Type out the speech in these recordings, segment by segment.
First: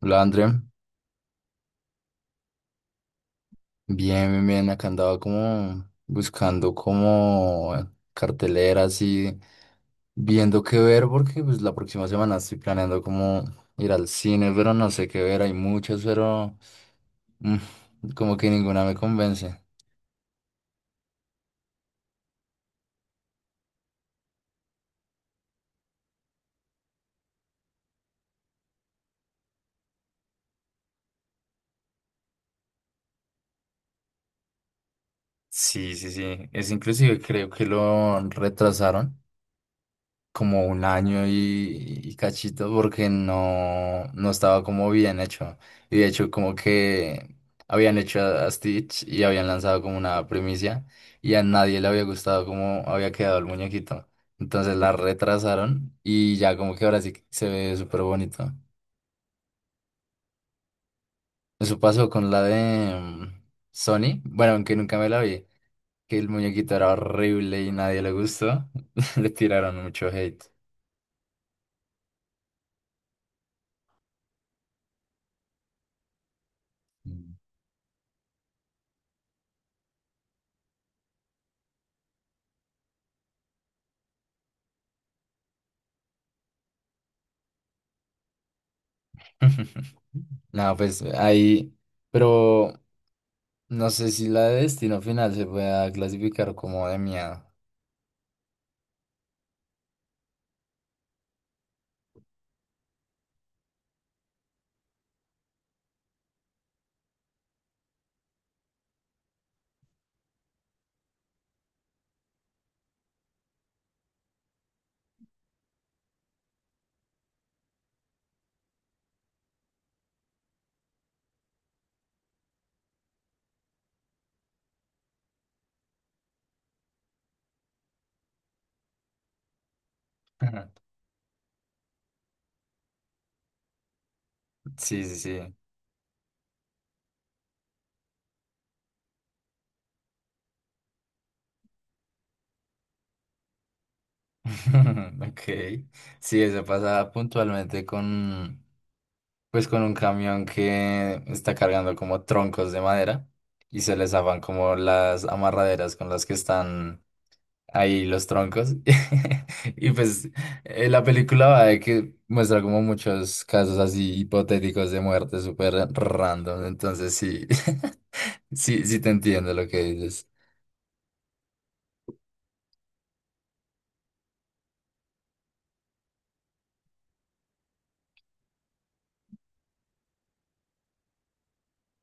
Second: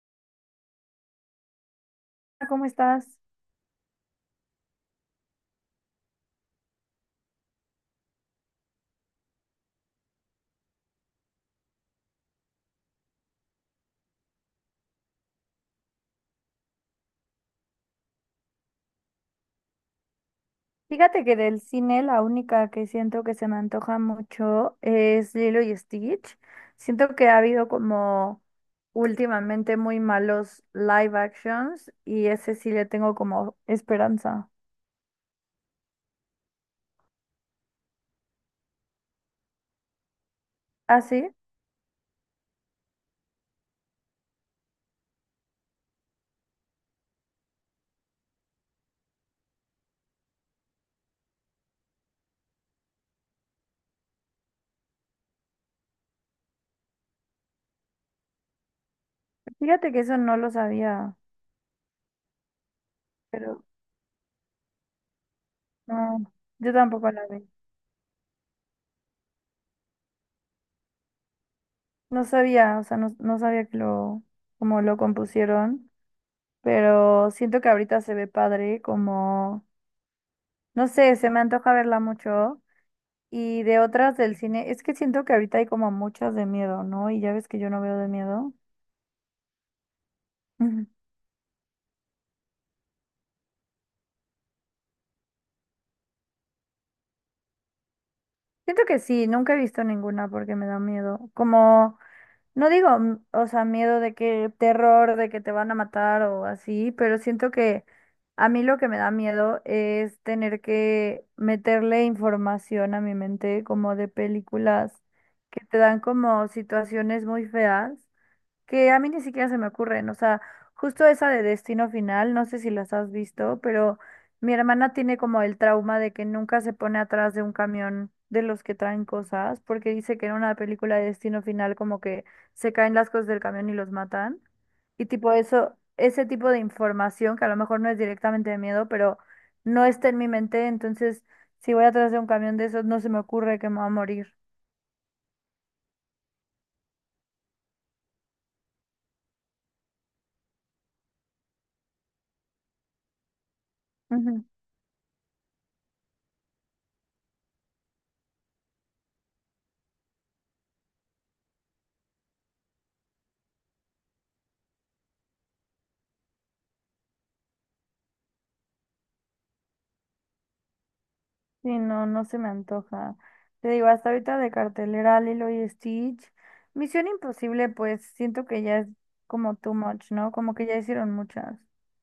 Hola, André. ¿Cómo estás? Bien, bien, bien. Acá andaba como buscando como carteleras y viendo qué ver porque pues la próxima semana estoy planeando como ir al cine, pero no sé qué ver. Hay muchas, pero como que ninguna me convence. Fíjate que del cine la única que siento que se me antoja mucho es Lilo y Stitch. Siento que ha habido como últimamente muy malos live actions y ese sí le tengo como esperanza. Sí, sí, sí. Es inclusive creo que lo retrasaron, como un ¿Ah, año sí? y cachito porque no, no estaba como bien hecho. Y de hecho como que habían hecho a Stitch y habían lanzado como una primicia y a nadie le había gustado cómo había quedado el muñequito. Entonces la retrasaron y ya como que ahora sí que se ve súper bonito. Fíjate que eso no lo sabía, Eso pasó con la de pero Sony, bueno, aunque nunca me la vi, que no, el yo muñequito era tampoco la vi. horrible y nadie le gustó, le tiraron mucho hate. No sabía, o sea, no sabía que lo, como lo compusieron, pero Mm. siento que ahorita se ve padre, como, no sé, se me antoja verla mucho. Y de otras del cine, es que siento que ahorita hay como muchas de miedo, ¿no? Y ya ves que yo no veo de miedo. No, Ujú. pues ahí, pero no sé si la de destino final se pueda clasificar como de miedo. Siento que sí, nunca he visto ninguna porque me da miedo. Como, no digo, o sea, miedo de que terror, de que te van a matar o así, pero siento que a mí lo que me da miedo es tener que meterle información a mi mente como de películas que te dan como situaciones muy feas, que a mí ni siquiera se me ocurren. O sea, justo esa de Destino Final, no sé si las has visto, pero mi hermana tiene como el trauma de que nunca se pone atrás de un camión de los que traen cosas, porque dice que en una película de Destino Final como que se caen las cosas del camión y los matan. Sí, Y sí, tipo sí. eso, ese tipo de información que a lo mejor no es directamente de miedo, pero no está en mi mente, entonces si voy atrás de un camión de esos no se me ocurre que me va a morir. Ok. Sí, eso pasa puntualmente con, pues con un camión que está cargando como troncos de madera y se les zafan como las amarraderas con las que están ahí los troncos. Y pues la película va de que muestra como muchos casos así hipotéticos de muerte súper random. Entonces sí, sí, sí te entiendo lo que dices. Sí, no, no se me antoja. Te digo, hasta ahorita de cartelera Lilo y Stitch. Misión Imposible, pues siento que ya es como too much, ¿no? Como que ya hicieron muchas.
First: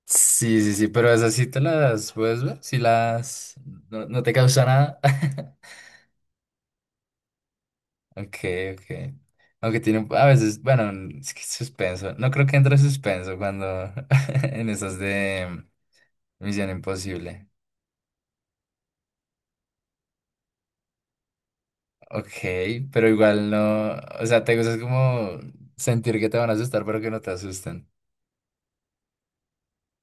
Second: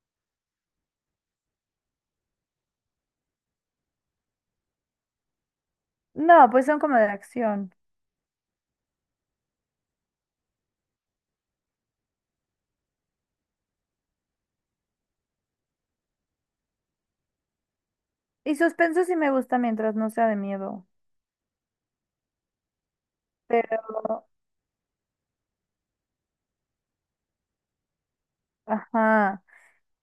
Sí, sí, sí, pero esas sí te las puedes ver, si las... No, no te causa nada. No, pues son como de acción. Ok, ok. Aunque tiene un- a veces, bueno, es que suspenso. No creo que entre suspenso cuando en esas de Misión Imposible. Y suspenso sí me gusta mientras no sea de miedo. Ok, pero igual Pero, no, o sea, te gusta es como sentir que te van a asustar, pero que no te asusten. ajá.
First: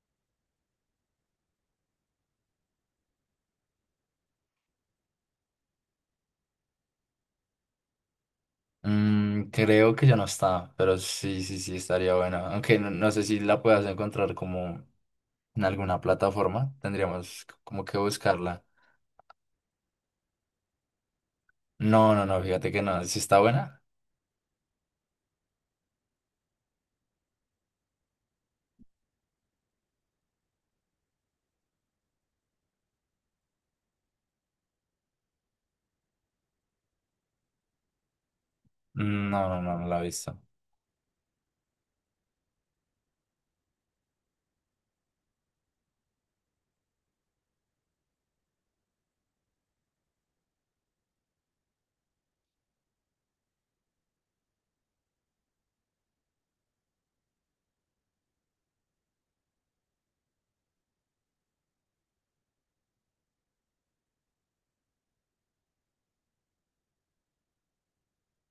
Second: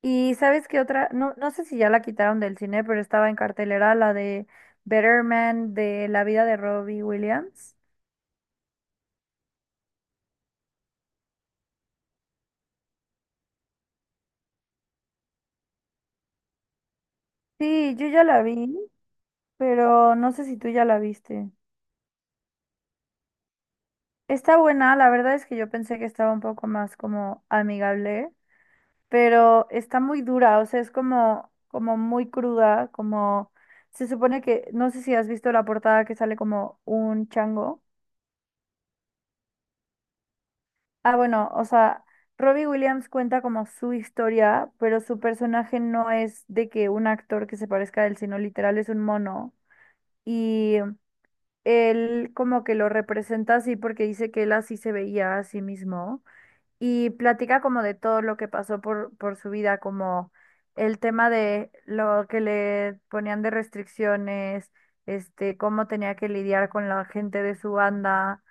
Y ¿sabes qué otra? No, no sé si ya la quitaron del cine, pero estaba en cartelera la de Better Man, de la vida de Robbie Williams. Mm, creo que ya no está, pero sí, sí, sí, estaría bueno. Aunque no, no sé si la puedas encontrar como en alguna plataforma, tendríamos c- como Sí, que yo ya la buscarla. vi, pero no sé si tú ya la viste. No, no, no, fíjate que no, si está buena. Está buena, la verdad es que yo pensé que estaba un poco más como amigable, pero está muy dura, o sea, es como, como muy cruda, como se supone que, no sé si has visto la portada que sale como un chango. No, no, no, no la he visto. Ah, bueno, o sea, Robbie Williams cuenta como su historia, pero su personaje no es de que un actor que se parezca a él, sino literal es un mono. Y él como que lo representa así porque dice que él así se veía a sí mismo, y platica como de todo lo que pasó por su vida, como el tema de lo que le ponían de restricciones, este, cómo tenía que lidiar con la gente de su banda,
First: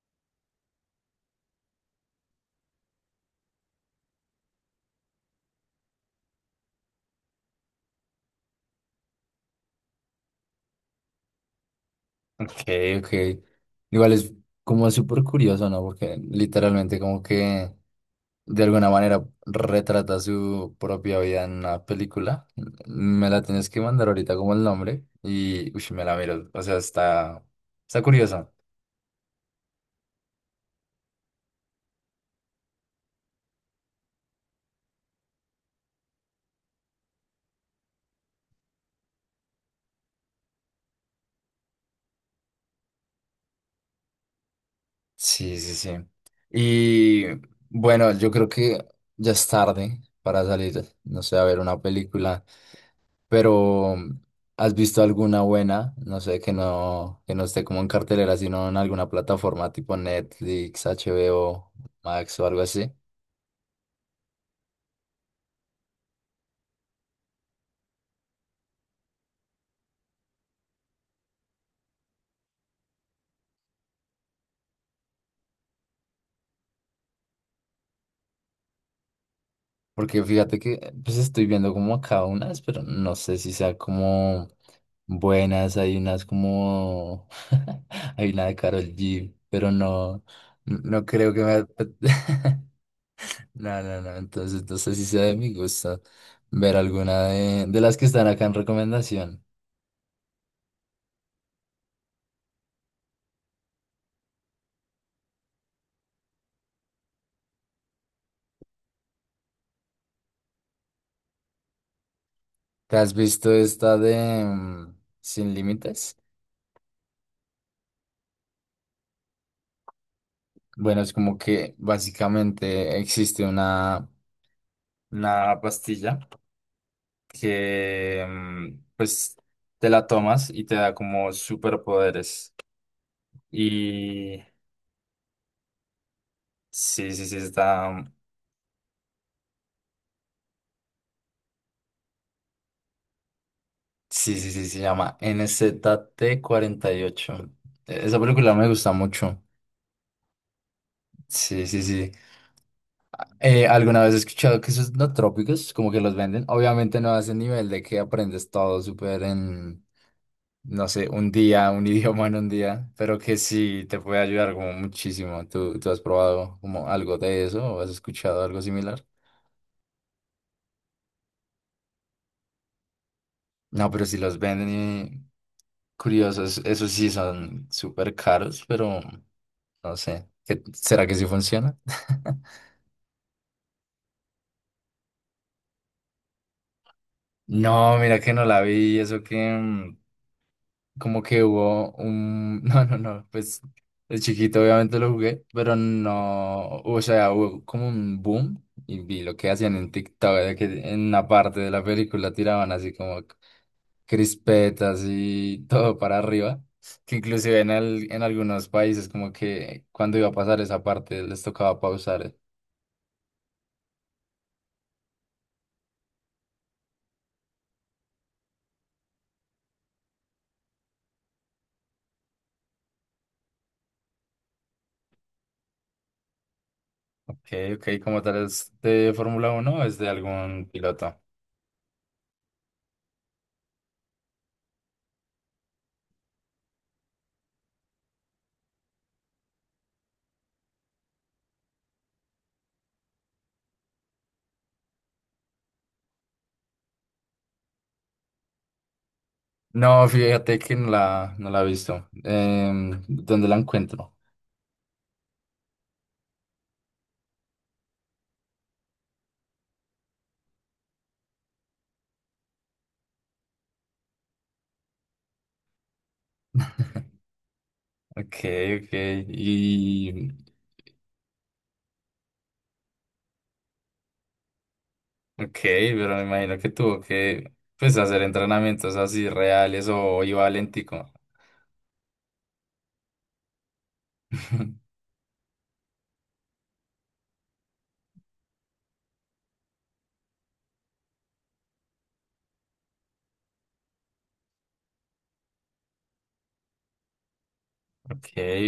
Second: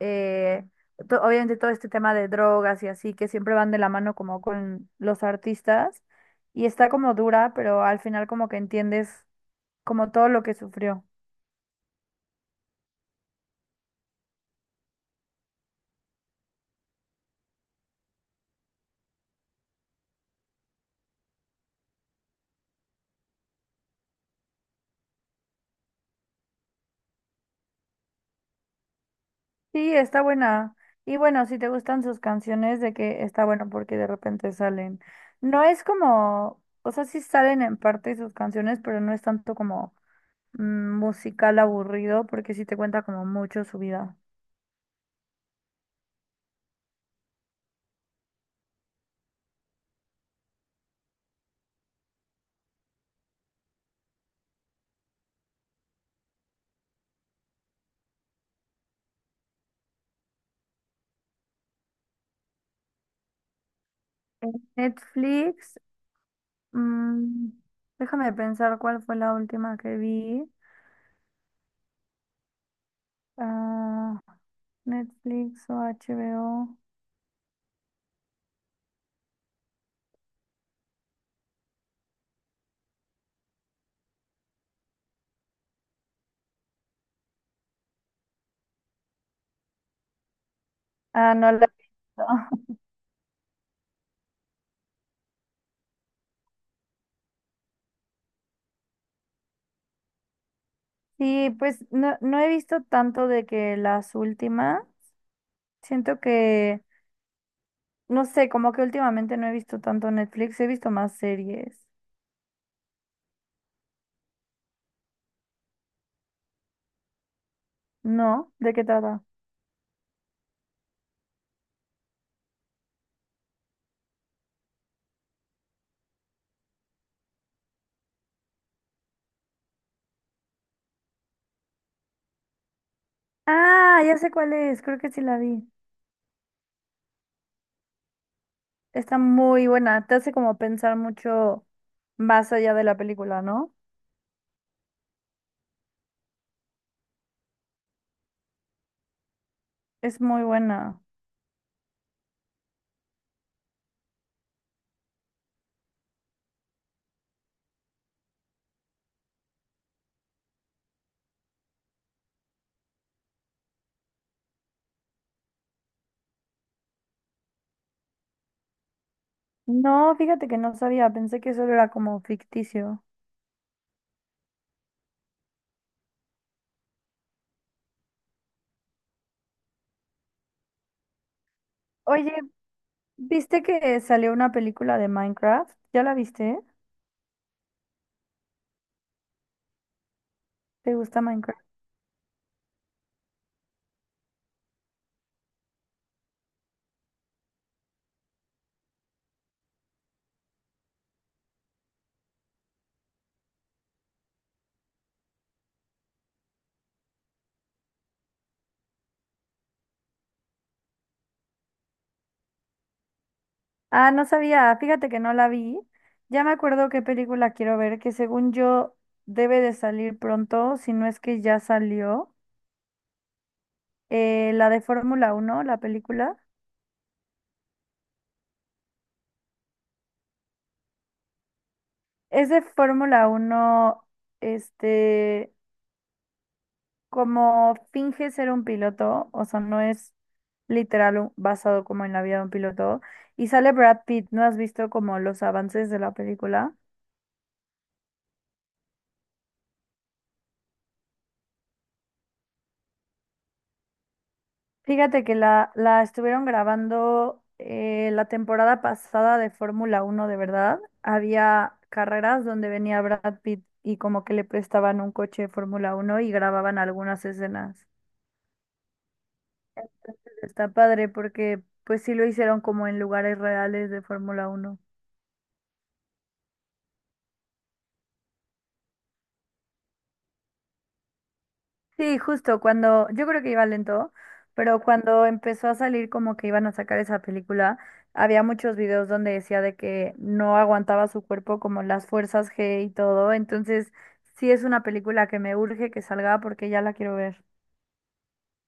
eh, obviamente todo este tema de drogas y así, que siempre van de la mano como con los artistas, y está como dura, pero al final como que entiendes como todo lo que sufrió. Ok, ok. Igual es como súper curioso, ¿no? Porque literalmente como que... de alguna manera retrata su propia vida en una película. Me la tienes que mandar ahorita como el nombre y ush, me la miro. O sea, está, está curiosa. Sí, está buena. Y bueno, si te gustan sus canciones, de que está bueno porque de repente salen. No es como, o sea, sí salen en parte sus canciones, pero no es tanto como musical aburrido porque sí te cuenta como mucho su vida. Sí, sí, sí. Y bueno, yo creo que ya es tarde para salir, no sé, a ver una película, pero ¿has visto alguna buena? No sé, que no esté como en cartelera, sino en alguna plataforma tipo Netflix, HBO, Max o algo así. En Netflix, mm, déjame pensar cuál fue la última que vi. Ah, Netflix o HBO. Porque fíjate que pues estoy viendo como acá unas, pero no sé si sea como buenas. Hay unas como hay una de Karol G, pero no, no creo Ah, que no la me he visto. No, no, no. Entonces no sé si sea de mi gusto ver alguna de las que están acá en recomendación. Sí, pues no, no he visto tanto de que las últimas. Siento que, no sé, como que últimamente no he visto tanto Netflix, he visto más series. ¿Te has visto esta de Sin Límites? ¿No? ¿De qué trata? Bueno, es como que básicamente existe una, pastilla. Que pues te la tomas y te da como superpoderes. Ah, ya sé Y cuál es, creo que sí la vi. sí, sí, sí, está... Está muy buena, te hace como pensar mucho más allá de la película, ¿no? Sí, sí, sí, se llama NZT-8 Esa película me gusta mucho. Es muy buena. Sí, sí, sí. Alguna vez he escuchado que esos no trópicos, como que los venden, obviamente no a ese nivel de que aprendes todo súper en, no sé, un día, un idioma en un día, pero que sí te puede ayudar como muchísimo. ¿Tú has probado como algo de eso o has escuchado algo similar? No, fíjate que no sabía, pensé que solo era como ficticio. No, pero si los venden y curiosos, esos sí son súper caros, pero no sé, ¿qué- será que sí funciona? Oye, ¿viste que salió una película de Minecraft? ¿Ya la viste? No, mira que no la vi, eso que... ¿Te gusta como que Minecraft? hubo un... No, no, no, pues de chiquito obviamente lo jugué, pero no, o sea, hubo como un boom y vi lo que hacían en TikTok, de que en una parte de la película tiraban así como crispetas y todo para arriba, que inclusive en algunos países como que cuando iba a pasar esa parte les tocaba pausar. Ah, no sabía, fíjate que no la vi. Ya me acuerdo qué película quiero ver, que según yo debe de salir pronto, si no es que ya salió. La de Fórmula 1, la película. Ok, ok, ¿cómo tal es de Fórmula Uno o es de algún piloto? Es de Fórmula 1, este, como finge ser un piloto, o sea, no es literal basado como en la vida de un piloto. Y sale Brad Pitt, ¿no has visto como los avances de la película? No, fíjate que no la, no la he visto. Em, ¿dónde la encuentro? Fíjate que la estuvieron grabando la temporada pasada de Fórmula Uno, de verdad. Había carreras donde venía Brad Pitt y como que le prestaban un coche de Fórmula Uno y grababan algunas escenas. Ok, ok. Y, Está padre porque pues sí lo hicieron como en lugares reales de Fórmula Uno. ok, pero me imagino que tuvo que, pues, hacer entrenamientos así reales o iba al Éntico. Sí, justo cuando, yo creo que iba lento, pero cuando empezó a salir como que iban a sacar esa película, había muchos videos donde decía de que no aguantaba su cuerpo como las fuerzas G y todo, entonces sí es una película que me urge que salga porque ya la quiero ver. Ok,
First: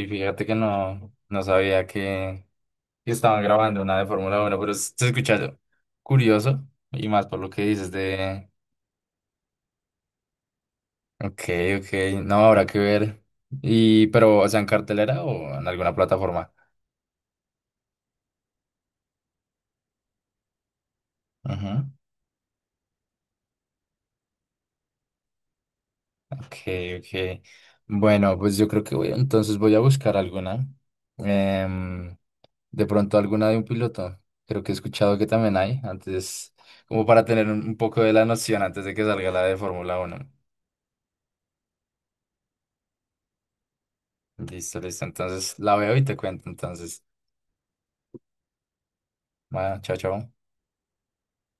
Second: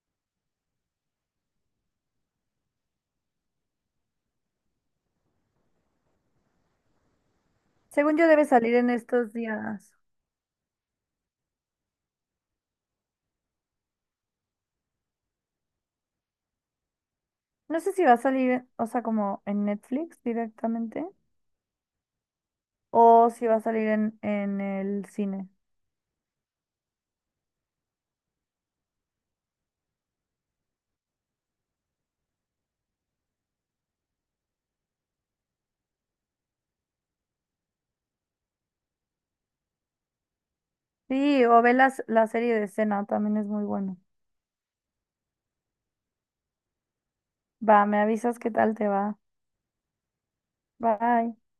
fíjate que no, no sabía que estaban grabando una de Fórmula Uno, pero se escucha curioso y más por lo que dices Según yo debe de... salir en estos días. Ok, ok, no habrá que ver. Y, pero, o sea, en cartelera o en alguna plataforma. No sé si va a salir, o sea, como en Netflix directamente, Ujú. o si va a salir en el cine. Ok, ok. Bueno, pues yo creo que voy, entonces voy a buscar alguna. Em, de pronto alguna de un piloto. Creo que he escuchado que también hay, antes, como para tener un, poco de la noción antes de que salga la de Fórmula Uno. Sí, o ve la serie de escena, también es muy bueno. Listo, listo. Entonces la veo y te cuento. Entonces, Va, me avisas qué tal te va. bueno, chao, chao. Bye.